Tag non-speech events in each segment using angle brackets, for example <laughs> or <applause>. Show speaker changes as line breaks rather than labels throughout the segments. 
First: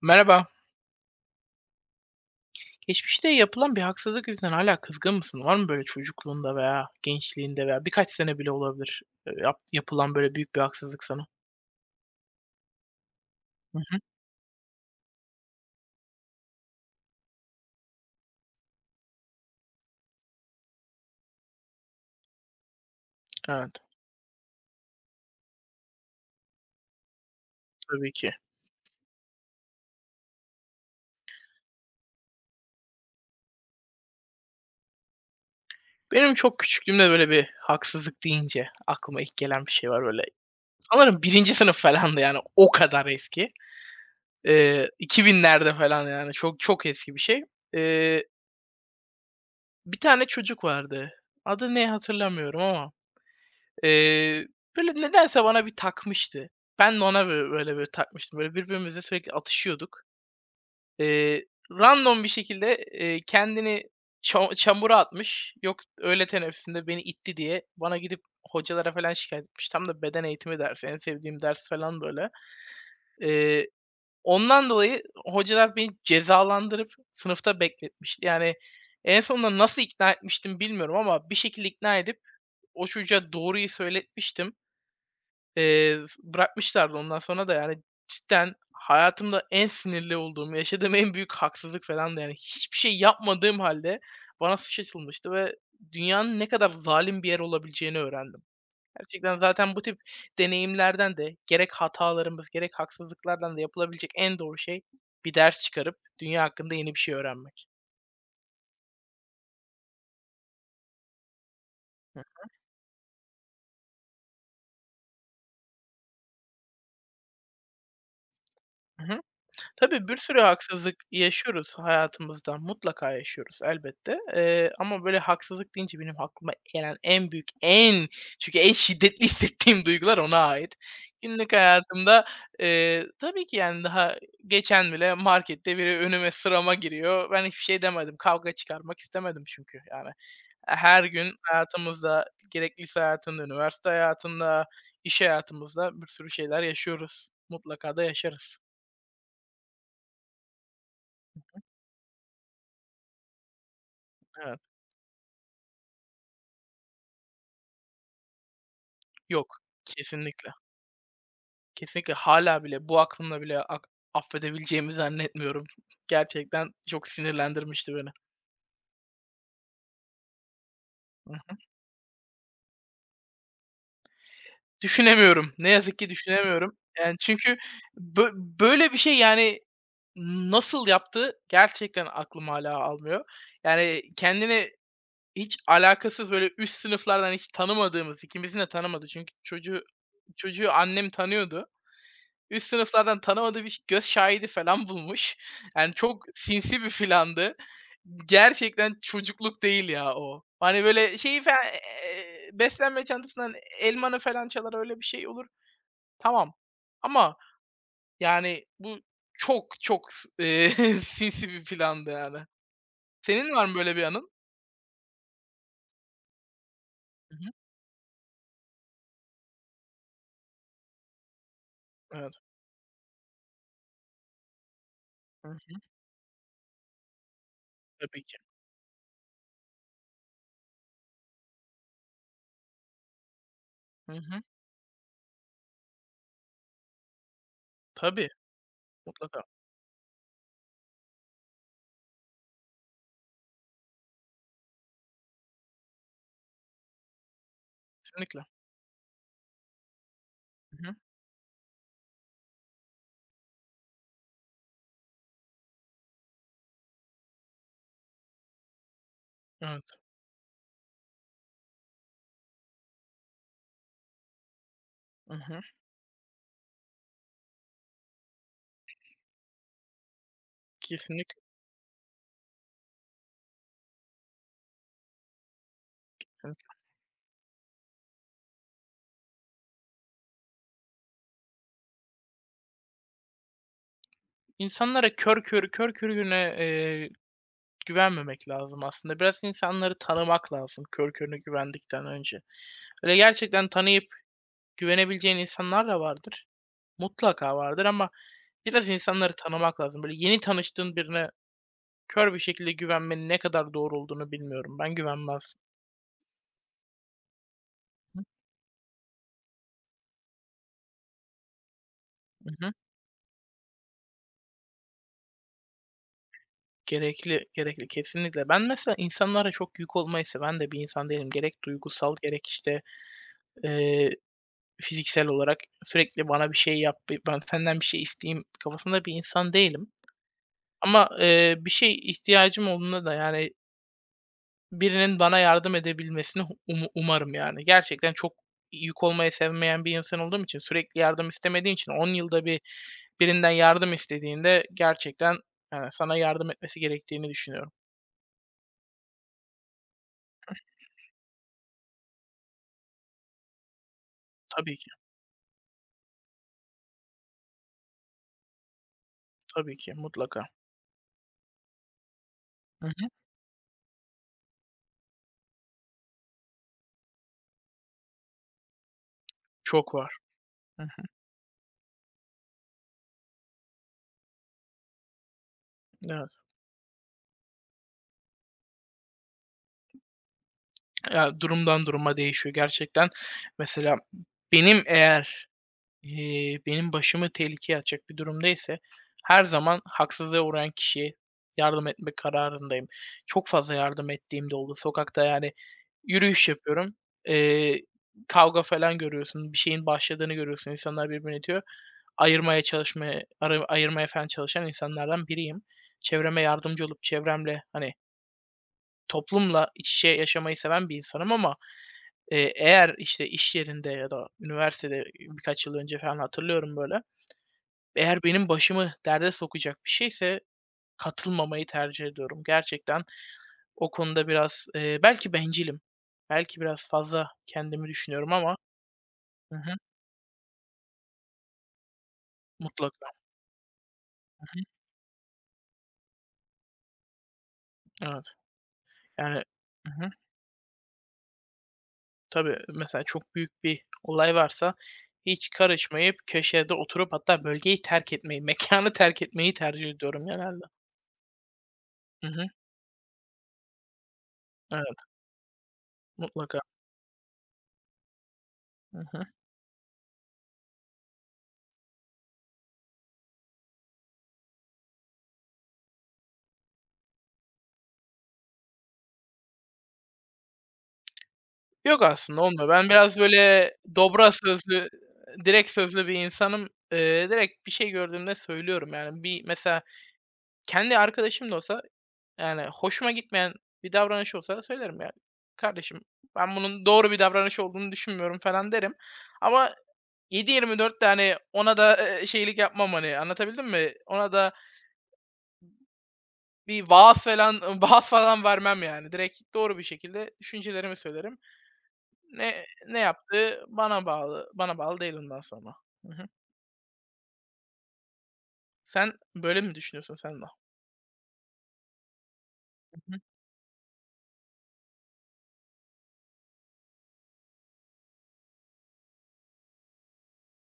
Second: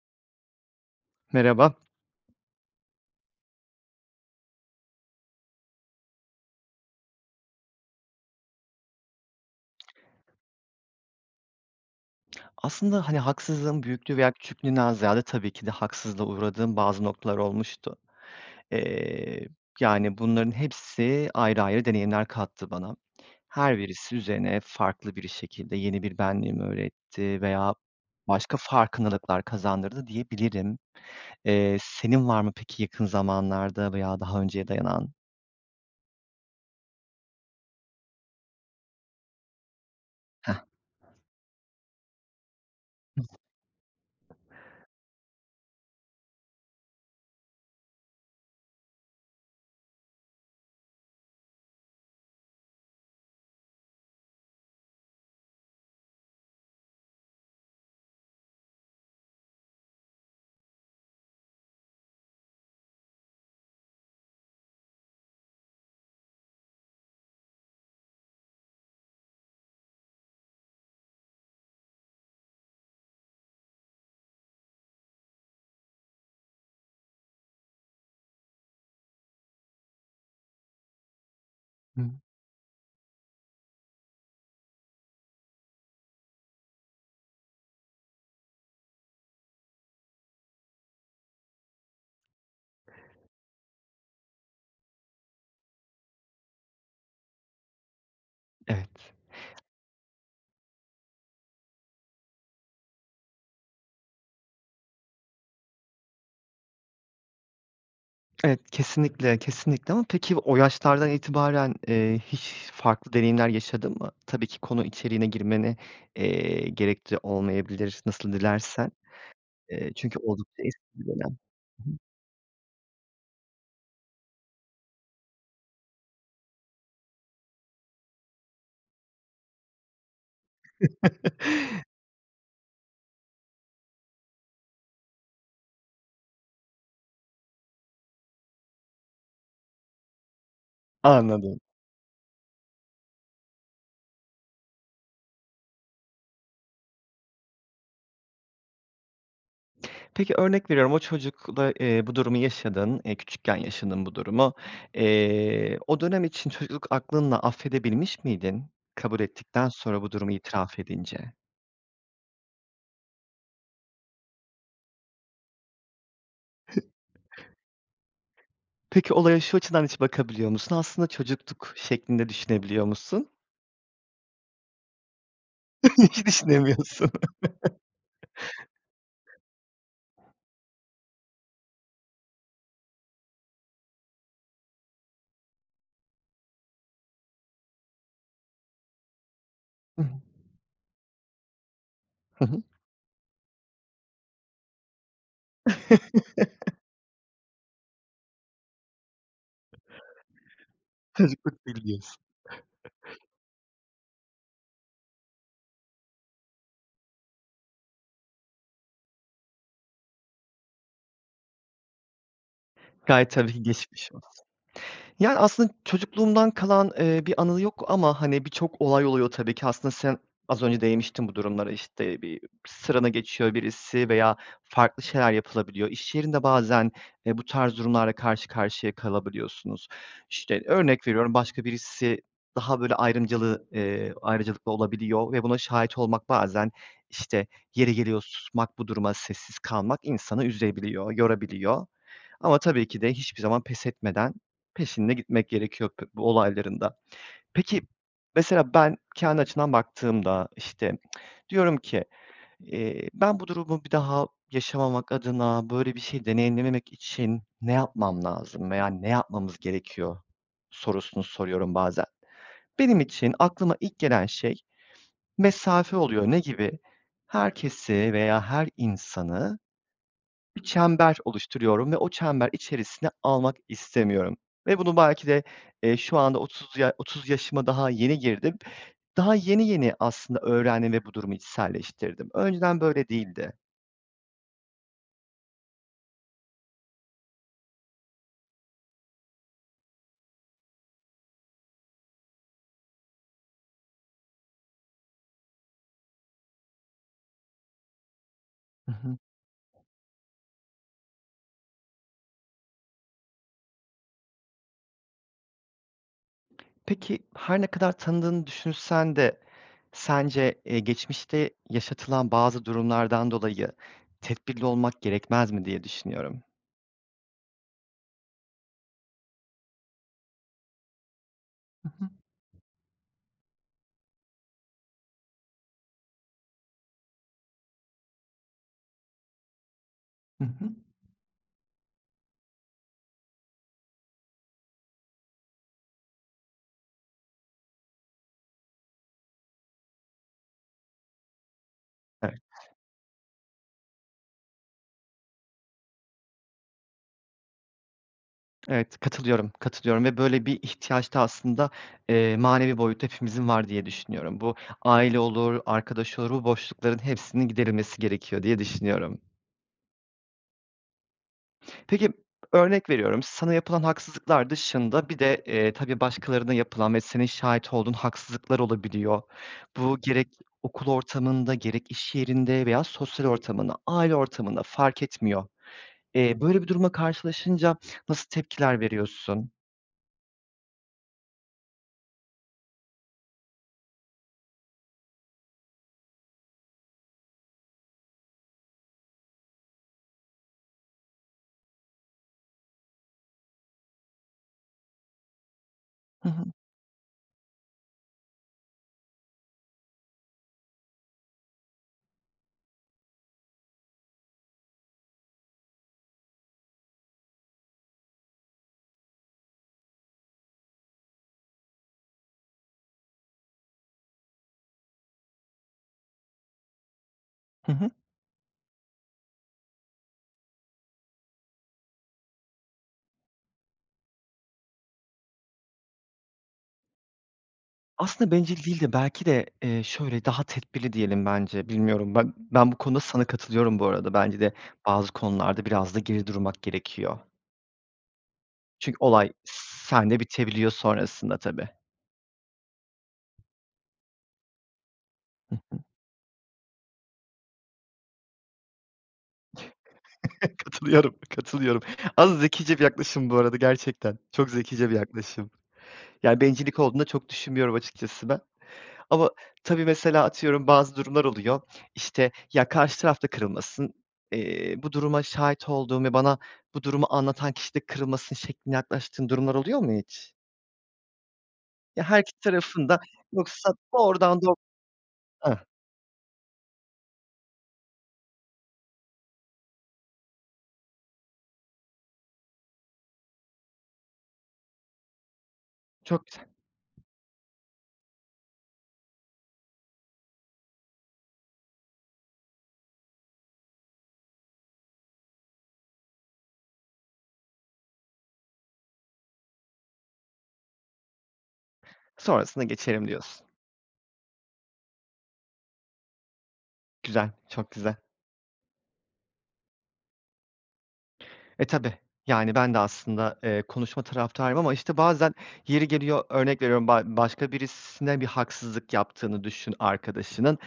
Merhaba.
Merhaba.
Geçmişte yapılan bir haksızlık yüzünden hala kızgın mısın? Var mı böyle çocukluğunda veya gençliğinde veya birkaç sene bile olabilir, yapılan böyle büyük bir haksızlık sana?
Aslında, hani,
Hı
haksızlığın
hı.
büyüklüğü veya küçüklüğünden ziyade tabii ki de haksızlığa uğradığım bazı noktalar olmuştu. Eee, yani, bunların hepsi ayrı ayrı deneyimler kattı bana.
Evet,
Her birisi üzerine farklı bir şekilde yeni bir benliğimi öğretti veya
tabii ki.
başka farkındalıklar kazandırdı diyebilirim. Senin var mı peki yakın zamanlarda veya daha önceye dayanan...
Benim çok küçüklüğümde böyle bir haksızlık deyince aklıma ilk gelen bir şey var böyle.
Heh.
Sanırım birinci sınıf falandı, yani o kadar eski. 2000'lerde falan, yani çok çok eski bir şey. Eee, bir tane çocuk vardı. Adı ne hatırlamıyorum ama Eee, böyle nedense bana bir takmıştı. Ben de ona böyle bir takmıştım. Böyle birbirimize sürekli atışıyorduk. Eee, random bir şekilde, kendini çamura atmış. Yok, öğle teneffüsünde beni itti diye bana gidip hocalara falan şikayet etmiş. Tam da beden eğitimi dersi, en sevdiğim ders falan böyle. Eee, ondan dolayı hocalar beni cezalandırıp sınıfta bekletmişti. Yani en sonunda nasıl ikna etmiştim bilmiyorum ama bir şekilde ikna
Hı.
edip o çocuğa doğruyu söyletmiştim. S bırakmışlardı ondan sonra da, yani cidden hayatımda en sinirli olduğum, yaşadığım en büyük haksızlık felandı yani. Hiçbir şey yapmadığım hâlde bana suç açılmıştı ve dünyanın ne kadar zalim bir yer olabileceğini öğrendim.
Evet.
Gerçekten zaten bu tip deneyimlerden de gerek hatalarımız gerek haksızlıklardan da yapılabilecek en doğru şey bir ders çıkarıp dünya hakkında yeni bir şey öğrenmek.
Evet, kesinlikle, kesinlikle ama peki o yaşlardan itibaren,
Hı
hiç farklı deneyimler yaşadın mı? Tabii ki konu içeriğine girmeni, gerekli olmayabilir, nasıl dilersen.
hı. Tabii, bir
Çünkü
sürü
oldukça eski
haksızlık
bir dönem.
yaşıyoruz hayatımızda, mutlaka yaşıyoruz elbette. Ama böyle haksızlık deyince benim aklıma gelen en büyük, en, çünkü en şiddetli <laughs> hissettiğim duygular ona ait. Günlük
<laughs>
hayatımda, tabii ki, yani, daha geçen bile markette biri önüme, sırama giriyor. Ben hiçbir şey demedim. Kavga çıkarmak istemedim çünkü, yani. Her gün
Anladım.
hayatımızda, gerek lise hayatında, üniversite hayatında, iş hayatımızda bir sürü şeyler yaşıyoruz. Mutlaka da yaşarız.
Peki, örnek veriyorum, o çocukla, bu durumu yaşadın, küçükken yaşadın bu durumu. O dönem için çocukluk aklınla affedebilmiş miydin kabul
Yok,
ettikten sonra bu durumu
kesinlikle.
itiraf edince?
Kesinlikle hala bile bu aklımla bile affedebileceğimi zannetmiyorum. Gerçekten çok sinirlendirmişti beni.
Peki, olaya şu açıdan hiç bakabiliyor musun? Aslında
Hı.
çocukluk şeklinde düşünebiliyor musun?
Düşünemiyorum. Ne
<laughs>
yazık ki
Hiç
düşünemiyorum.
düşünemiyorsun.
Yani,
<laughs>
çünkü böyle bir şey, yani, nasıl yaptı gerçekten aklım hala almıyor. Yani, kendini hiç alakasız, böyle, üst sınıflardan hiç tanımadığımız, ikimizin de tanımadığı, çünkü çocuğu
Hı hı.
çocuğu annem tanıyordu. Üst sınıflardan tanımadığı bir göz şahidi falan <laughs> bulmuş. Yani, çok sinsi bir filandı. Gerçekten çocukluk değil ya o. Hani, böyle, şeyi falan
Çocukluk değil diyorsun.
beslenme çantasından elmanı falan çalar, öyle bir şey olur, tamam. Ama, yani, bu çok çok s <laughs> sinsi bir plandı, yani.
Gayet
Senin
tabii ki
var mı böyle bir
geçmiş...
anın?
Yani, aslında çocukluğumdan kalan,
Hı
bir
hı.
anı yok ama, hani, birçok olay oluyor tabii ki. Aslında sen az önce değinmiştin bu durumlara. İşte
Evet.
bir sırana geçiyor birisi veya farklı şeyler
Hı hı.
yapılabiliyor. İş yerinde bazen, bu tarz durumlarla
Tabii ki.
karşı karşıya kalabiliyorsunuz. İşte, örnek veriyorum, başka birisi daha böyle ayrımcılığı
Hı hı.
ayrıcalıklı olabiliyor ve buna şahit olmak bazen, işte, yeri geliyor
Tabii,
susmak, bu duruma
mutlaka.
sessiz kalmak insanı üzebiliyor, yorabiliyor. Ama tabii ki de hiçbir zaman pes etmeden peşinde gitmek gerekiyor bu olayların da. Peki,
Kesinlikle.
mesela ben kendi açımdan baktığımda,
Hı hı.
işte, diyorum ki, ben bu durumu bir daha yaşamamak adına, böyle bir şey deneyimlememek için ne yapmam lazım veya ne yapmamız
Evet.
gerekiyor sorusunu soruyorum bazen. Benim için aklıma ilk gelen şey
Hı hı.
mesafe oluyor. Ne gibi? Herkesi veya her insanı bir çember
Kesinlikle.
oluşturuyorum ve o çember içerisine almak istemiyorum ve bunu belki de, şu anda 30 ya 30 yaşıma daha yeni girdim. Daha yeni yeni aslında öğrendim ve bu durumu içselleştirdim. Önceden böyle değildi.
İnsanlara kör körüne, güvenmemek lazım aslında. Biraz insanları tanımak lazım kör körüne güvendikten önce. Böyle gerçekten tanıyıp güvenebileceğin insanlar da vardır. Mutlaka vardır ama biraz
Hı hı.
insanları tanımak lazım. Böyle yeni tanıştığın birine kör bir şekilde güvenmenin ne kadar doğru olduğunu bilmiyorum. Ben güvenmez.
Peki, her ne kadar tanıdığını düşünsen de sence, geçmişte yaşatılan
Hı
bazı
hı.
durumlardan dolayı tedbirli olmak gerekmez mi diye düşünüyorum.
Gerekli, gerekli, kesinlikle. Ben mesela insanlara çok yük olmayı seven de bir insan değilim. Gerek
Hı hı.
duygusal gerek, işte, eee fiziksel olarak sürekli bana bir şey yap, ben senden bir şey isteyeyim kafasında bir insan değilim.
Hı hı.
Ama, bir şey ihtiyacım olduğunda da, yani, birinin bana yardım edebilmesini umarım, yani. Gerçekten çok yük olmayı sevmeyen bir insan olduğum için, sürekli yardım istemediğim için 10 yılda bir birinden yardım istediğinde gerçekten, yani, sana yardım etmesi gerektiğini düşünüyorum.
Evet, katılıyorum, katılıyorum ve böyle bir ihtiyaç da aslında, manevi boyutta hepimizin var diye düşünüyorum. Bu
Tabii ki,
aile olur, arkadaş olur, bu boşlukların hepsinin giderilmesi gerekiyor diye düşünüyorum.
tabii ki, mutlaka.
Peki,
Hı
örnek
hı.
veriyorum, sana yapılan haksızlıklar dışında bir de, tabii başkalarına yapılan ve senin şahit olduğun haksızlıklar olabiliyor.
Çok
Bu
var.
gerek
Hı
okul
hı.
ortamında, gerek iş yerinde veya sosyal ortamında, aile ortamında fark etmiyor.
Evet.
Böyle bir duruma karşılaşınca nasıl tepkiler veriyorsun?
Ya, durumdan duruma değişiyor gerçekten. Mesela benim eğer benim başımı tehlikeye atacak bir durumda ise her zaman haksızlığa uğrayan kişiye yardım etme kararındayım. Çok fazla yardım ettiğim de oldu. Sokakta, yani
Hı hı.
yürüyüş yapıyorum. Eee, kavga falan görüyorsun. Bir şeyin başladığını görüyorsun. İnsanlar birbirini diyor. Ayırmaya çalışmaya, ayırmaya falan çalışan insanlardan biriyim. Çevreme yardımcı olup çevremle, hani, toplumla iç içe yaşamayı seven bir insanım ama eğer işte iş yerinde ya da üniversitede birkaç yıl önce falan hatırlıyorum, böyle,
Hı hı.
eğer benim başımı derde sokacak bir şeyse katılmamayı tercih ediyorum. Gerçekten o konuda biraz, belki bencilim, belki biraz fazla kendimi
Aslında
düşünüyorum ama
bencil değil de belki de,
Hı hı.
şöyle, daha tedbirli diyelim bence, bilmiyorum. Ben bu konuda
Mutlaka.
sana katılıyorum bu arada. Bence de bazı konularda biraz da geri durmak gerekiyor.
Evet.
Çünkü olay
Yani. Hı hı.
sende bitebiliyor sonrasında tabii.
Tabii, mesela çok büyük bir olay varsa hiç
Hıh.
karışmayıp köşede oturup hatta bölgeyi terk etmeyi, <laughs> mekânı terk etmeyi tercih ediyorum
<laughs>
genelde.
Katılıyorum, katılıyorum.
Hı
Az
hı.
zekice bir yaklaşım bu arada gerçekten. Çok zekice bir
Evet,
yaklaşım. Yani
mutlaka.
bencillik olduğunu da çok düşünmüyorum açıkçası ben.
Hı hı.
Ama tabii mesela atıyorum bazı durumlar oluyor. İşte, ya, karşı tarafta kırılmasın, bu duruma şahit olduğum ve bana bu durumu anlatan kişi de kırılmasın şeklinde yaklaştığın durumlar oluyor mu hiç?
Yok,
Ya, her iki
aslında olmuyor.
tarafın
Ben
da
biraz
yoksa
böyle dobra
doğrudan
sözlü,
Hah,
direkt sözlü bir insanım. Direkt bir şey gördüğümde söylüyorum. Yani bir mesela kendi arkadaşım da olsa, yani hoşuma gitmeyen bir davranış olsa söylerim yani. "Kardeşim,
çok güzel.
ben bunun doğru bir davranış olduğunu düşünmüyorum." falan derim. Ama 7/24 de, hani ona da, şeylik yapmam, hani anlatabildim mi? Ona da bir vaaz falan <laughs> vaaz falan vermem yani. Direkt doğru bir şekilde düşüncelerimi söylerim.
Sonrasına
Ne
geçerim diyorsun.
yaptığı bana bağlı değil ondan sonra. Hı hı.
Güzel, çok güzel.
Sen böyle mi düşünüyorsun sen de?
Tabii. Yani ben de
Hı hı.
aslında, konuşma taraftarıyım ama, işte, bazen yeri geliyor, örnek veriyorum, başka birisine bir haksızlık yaptığını düşün arkadaşının.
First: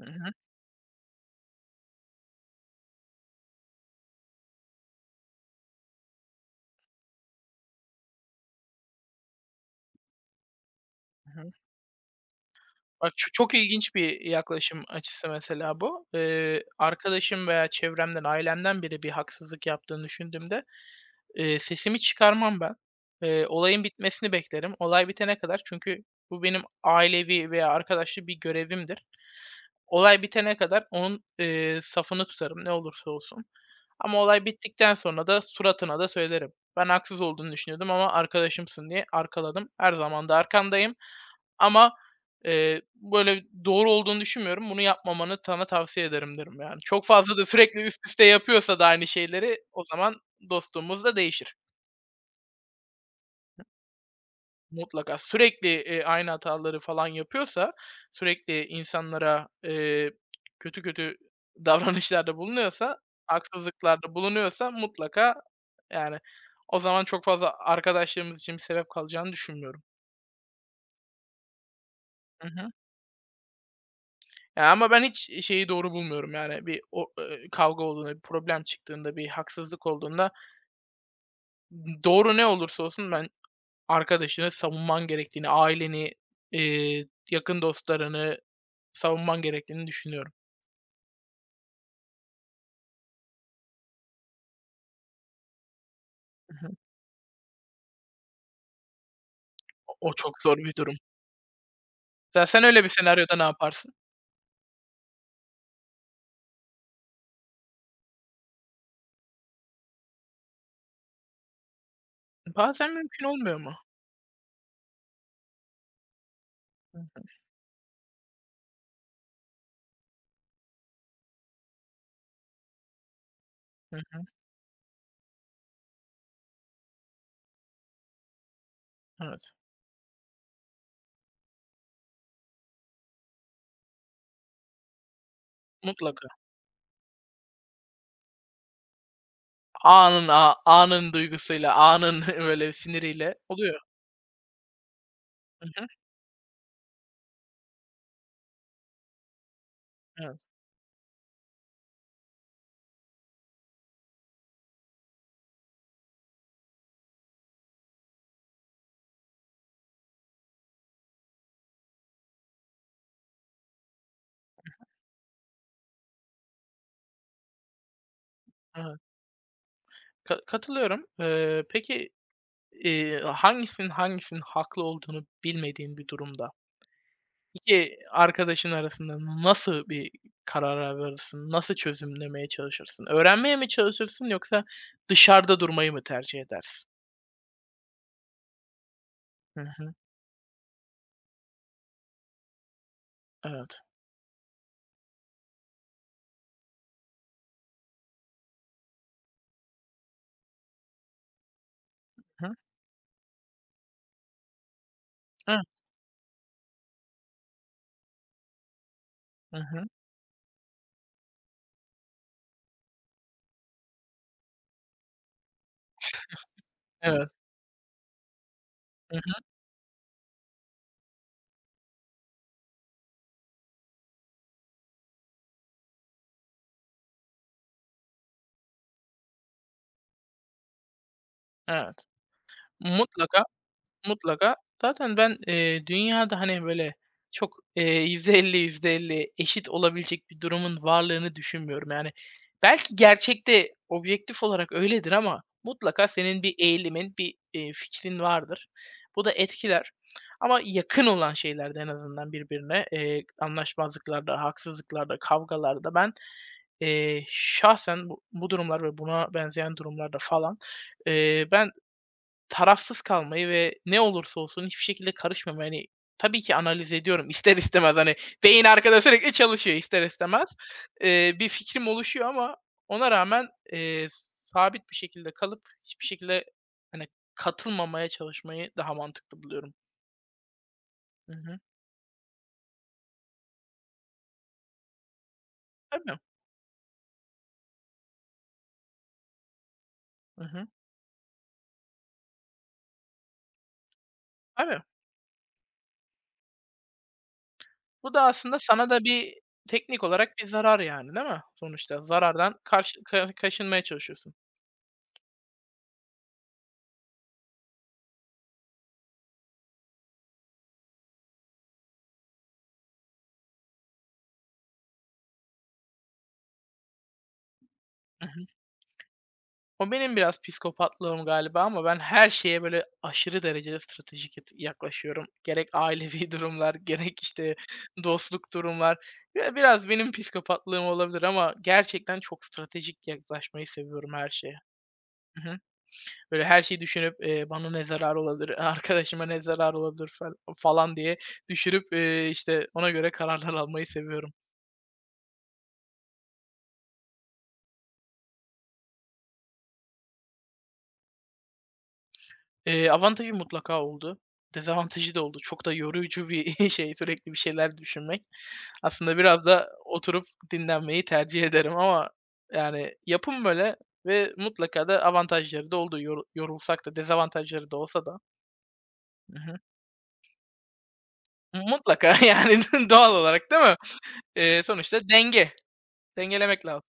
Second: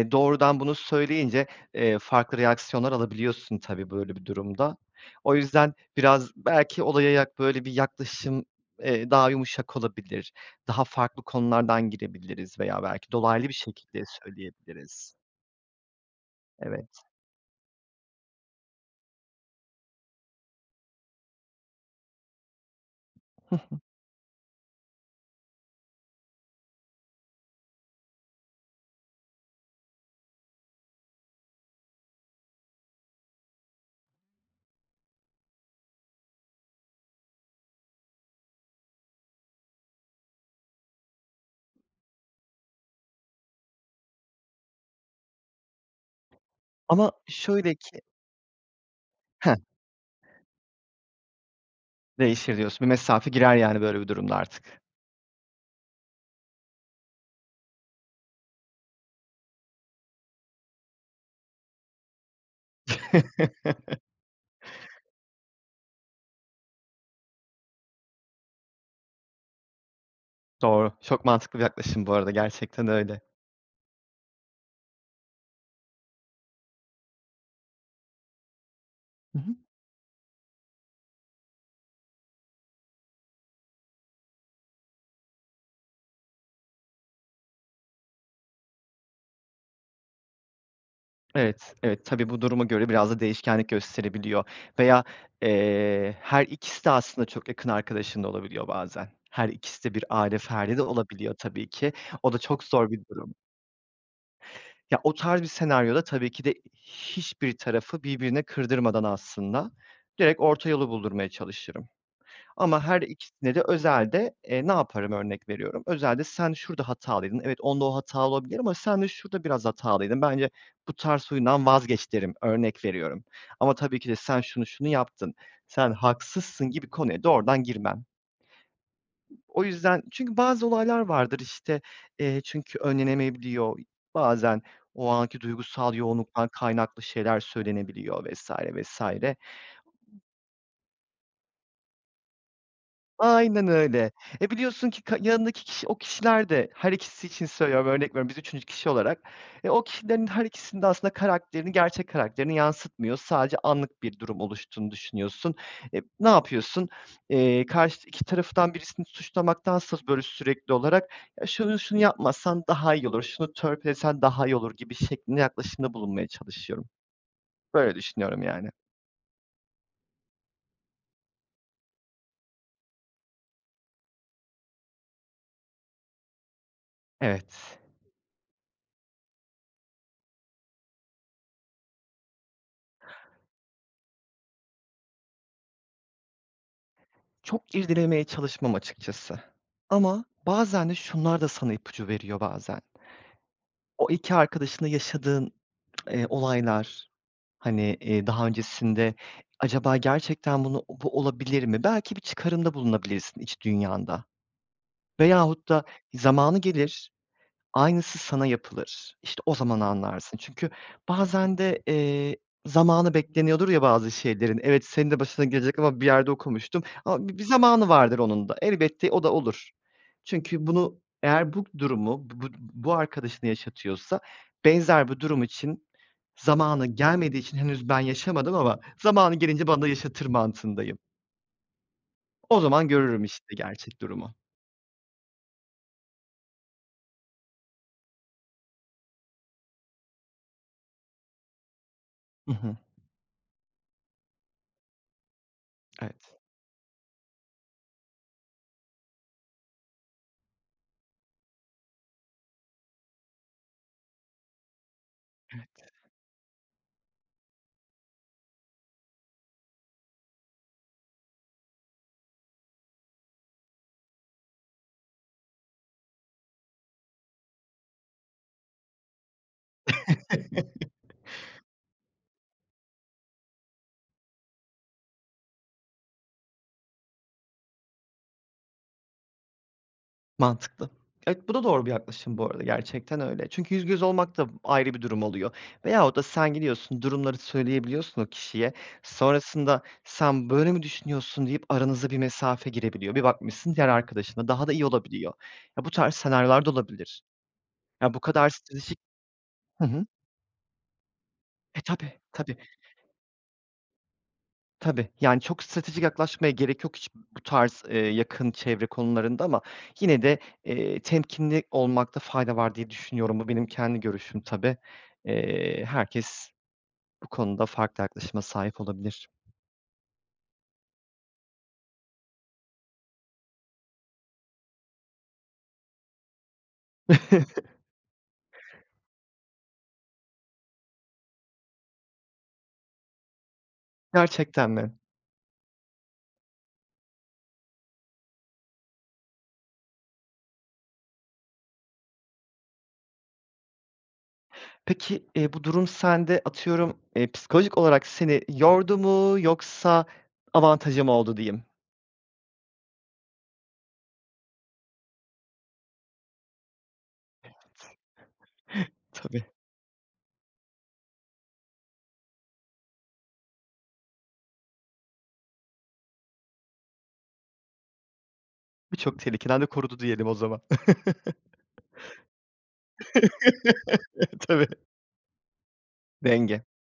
Hı hı.
Doğrudan bunu söyleyince, farklı reaksiyonlar alabiliyorsun tabii böyle bir durumda. O yüzden biraz belki olaya böyle bir yaklaşım, daha yumuşak olabilir. Daha farklı
Hı hı.
konulardan girebiliriz veya belki
Bak, ço
dolaylı bir
çok ilginç
şekilde
bir yaklaşım
söyleyebiliriz.
açısı mesela bu.
Evet.
Arkadaşım veya çevremden, ailemden biri bir haksızlık yaptığını düşündüğümde, sesimi çıkarmam ben. Olayın bitmesini beklerim. Olay bitene kadar, çünkü bu benim ailevi veya arkadaşlı bir görevimdir. Olay bitene kadar onun, safını tutarım ne olursa olsun. Ama olay bittikten sonra da suratına da söylerim. Ben haksız olduğunu düşünüyordum ama arkadaşımsın diye arkaladım. Her zaman da arkandayım. Ama, böyle doğru olduğunu düşünmüyorum. Bunu yapmamanı sana tavsiye ederim derim yani. Çok
Ama
fazla da
şöyle
sürekli üst
ki...
üste yapıyorsa da aynı
Heh,
şeyleri o zaman dostluğumuz da değişir.
değişir diyorsun. Bir mesafe girer yani böyle bir durumda artık.
Mutlaka. Sürekli, aynı hataları falan yapıyorsa, sürekli insanlara, kötü kötü <laughs> davranışlarda bulunuyorsa,
<laughs>
haksızlıklarda bulunuyorsa mutlaka, yani o zaman çok fazla arkadaşlarımız için bir sebep kalacağını düşünmüyorum.
Doğru. Çok mantıklı bir yaklaşım bu arada,
Hı hı.
gerçekten öyle.
Ya, ama ben hiç, şeyi doğru bulmuyorum, yani bir o, kavga olduğunda, bir problem çıktığında, bir
Hı hı.
haksızlık olduğunda doğru ne olursa olsun ben arkadaşını savunman gerektiğini, aileni, yakın dostlarını savunman gerektiğini düşünüyorum.
Evet, evet. Tabii bu duruma göre biraz da değişkenlik gösterebiliyor veya, her
Hı hı.
ikisi de aslında çok yakın arkadaşın da olabiliyor bazen. Her ikisi de
O
bir
o
aile
çok zor bir
ferdi de
durum.
olabiliyor tabii ki. O da
Ya,
çok
sen öyle bir
zor bir durum.
senaryoda ne yaparsın?
Ya, o tarz bir senaryoda tabii ki de hiçbir tarafı birbirine kırdırmadan aslında direkt orta yolu buldurmaya çalışırım. Ama
Bazen
her
mümkün
ikisine
olmuyor
de
mu?
özelde, ne yaparım örnek veriyorum. Özelde sen şurada
Hı hı.
hatalıydın. Evet, onda o hatalı olabilir ama sen de şurada biraz hatalıydın. Bence bu tarz huyundan vazgeç derim, örnek veriyorum. Ama
Hı
tabii ki de
hı.
sen şunu şunu yaptın, sen haksızsın gibi konuya doğrudan girmem.
Evet,
O yüzden çünkü bazı olaylar vardır işte, çünkü önlenemeyebiliyor. Bazen o anki duygusal
mutlaka.
yoğunluktan kaynaklı şeyler söylenebiliyor vs. vs.
Anın duygusuyla, anın <laughs> böyle siniriyle
Aynen
oluyor.
öyle. Biliyorsun ki yanındaki
Hı
kişi
hı.
o kişiler de her ikisi için söylüyorum, örnek veriyorum biz üçüncü kişi olarak. O kişilerin
Evet,
her ikisinin de aslında karakterini, gerçek karakterini yansıtmıyor. Sadece anlık bir durum oluştuğunu düşünüyorsun. Ne yapıyorsun? Karşı iki taraftan birisini suçlamaktansa böyle sürekli olarak, "Ya, şunu şunu yapmazsan daha iyi olur, şunu törpülesen daha iyi olur." gibi şeklinde yaklaşımda bulunmaya çalışıyorum. Böyle düşünüyorum yani.
evet. Katılıyorum. Peki, hangisinin haklı olduğunu bilmediğin bir durumda
Evet.
2 arkadaşın arasında nasıl bir karara varırsın? Nasıl çözümlemeye çalışırsın? Öğrenmeye mi çalışırsın yoksa dışarıda durmayı mı tercih edersin?
Çok irdelemeye çalışmam açıkçası.
Hı hı.
Ama bazen de şunlar da sana ipucu veriyor bazen.
Evet.
O 2 arkadaşınla yaşadığın, olaylar, hani, daha öncesinde acaba gerçekten bu olabilir mi? Belki bir
Hı.
çıkarımda bulunabilirsin iç dünyanda
Evet.
veyahut da zamanı gelir... Aynısı sana yapılır. İşte, o
Hı
zaman
hı.
anlarsın. Çünkü bazen de, zamanı bekleniyordur ya bazı şeylerin. Evet, senin de başına gelecek ama bir yerde okumuştum
Evet.
ama bir zamanı vardır onun da. Elbette
Hı
o da
hı.
olur. Çünkü bunu eğer bu durumu bu arkadaşına yaşatıyorsa benzer bir durum için zamanı gelmediği için henüz ben yaşamadım ama zamanı gelince bana da yaşatır mantığındayım.
Evet.
O zaman görürüm,
Mutlaka,
işte, gerçek durumu.
mutlaka. Zaten ben, dünyada, hani, böyle çok, %50 %50 eşit olabilecek bir durumun varlığını düşünmüyorum. Yani,
Hı hı.
belki gerçekte objektif olarak öyledir ama mutlaka
Evet.
senin bir eğilimin, bir, fikrin vardır. Bu da etkiler ama yakın olan şeylerde en azından birbirine, anlaşmazlıklarda, haksızlıklarda, kavgalarda ben, şahsen bu durumlar ve buna benzeyen durumlarda falan, ben tarafsız kalmayı ve ne olursa olsun hiçbir şekilde karışmamayı, hani, tabii ki analiz ediyorum <laughs> ister istemez, hani, beyin arkada sürekli çalışıyor ister istemez. Bir fikrim oluşuyor ama ona rağmen, sabit bir şekilde kalıp hiçbir şekilde, hani, katılmamaya çalışmayı daha mantıklı buluyorum.
Mantıklı.
Hı
Evet, bu
hı.
da doğru bir yaklaşım bu arada, gerçekten öyle. Çünkü yüz göz olmak da ayrı bir durum oluyor veyahut
Tabii.
da sen gidiyorsun, durumları söyleyebiliyorsun o kişiye. Sonrasında
Hı
sen
hı.
böyle mi düşünüyorsun deyip aranıza bir mesafe girebiliyor. Bir bakmışsın diğer arkadaşına daha da
Tabii.
iyi olabiliyor. Ya, bu tarz senaryolar da olabilir. Ya,
Bu
bu
da
kadar
aslında sana
stratejik...
da bir
Hı
teknik
hı.
olarak bir zarar, yani, değil mi sonuçta?
Tabii, tabii.
Zarardan karşı kaşınmaya çalışıyorsun.
Tabii, yani, çok stratejik yaklaşmaya gerek yok hiç bu tarz, yakın çevre konularında ama yine de, temkinli olmakta fayda var diye düşünüyorum. Bu benim kendi görüşüm tabii. Herkes bu konuda farklı yaklaşıma
<laughs>
sahip olabilir.
O benim biraz psikopatlığım galiba ama ben her şeye böyle aşırı derecede stratejik yaklaşıyorum. Gerek ailevi <laughs> durumlar, gerek işte
<laughs>
dostluk durumlar. Ya, biraz benim psikopatlığım olabilir ama gerçekten çok stratejik yaklaşmayı seviyorum her şeye.
Gerçekten mi?
Mhm. Böyle her şeyi düşünüp bana ne zarar olabilir, <laughs> arkadaşıma ne zarar olabilir falan diye düşünüp işte ona göre kararlar almayı seviyorum.
Peki, bu durum sende atıyorum, psikolojik olarak seni yordu mu yoksa avantajı mı oldu diyeyim?
Avantajı mutlaka oldu. Dezavantajı da oldu. Çok da yorucu bir <laughs> şey, sürekli bir şeyler düşünmek.
<laughs>
Aslında
Tabii,
biraz da oturup dinlenmeyi tercih ederim ama yani yapım böyle ve mutlaka da avantajları da oldu. Yorulsak da dezavantajları da olsa da.
birçok
Hı hı.
tehlikeden de korudu diyelim o zaman. <laughs>
Mutlaka <laughs> yani doğal olarak değil mi?
Tabii,
Sonuçta denge.
denge.
Dengelemek lazım.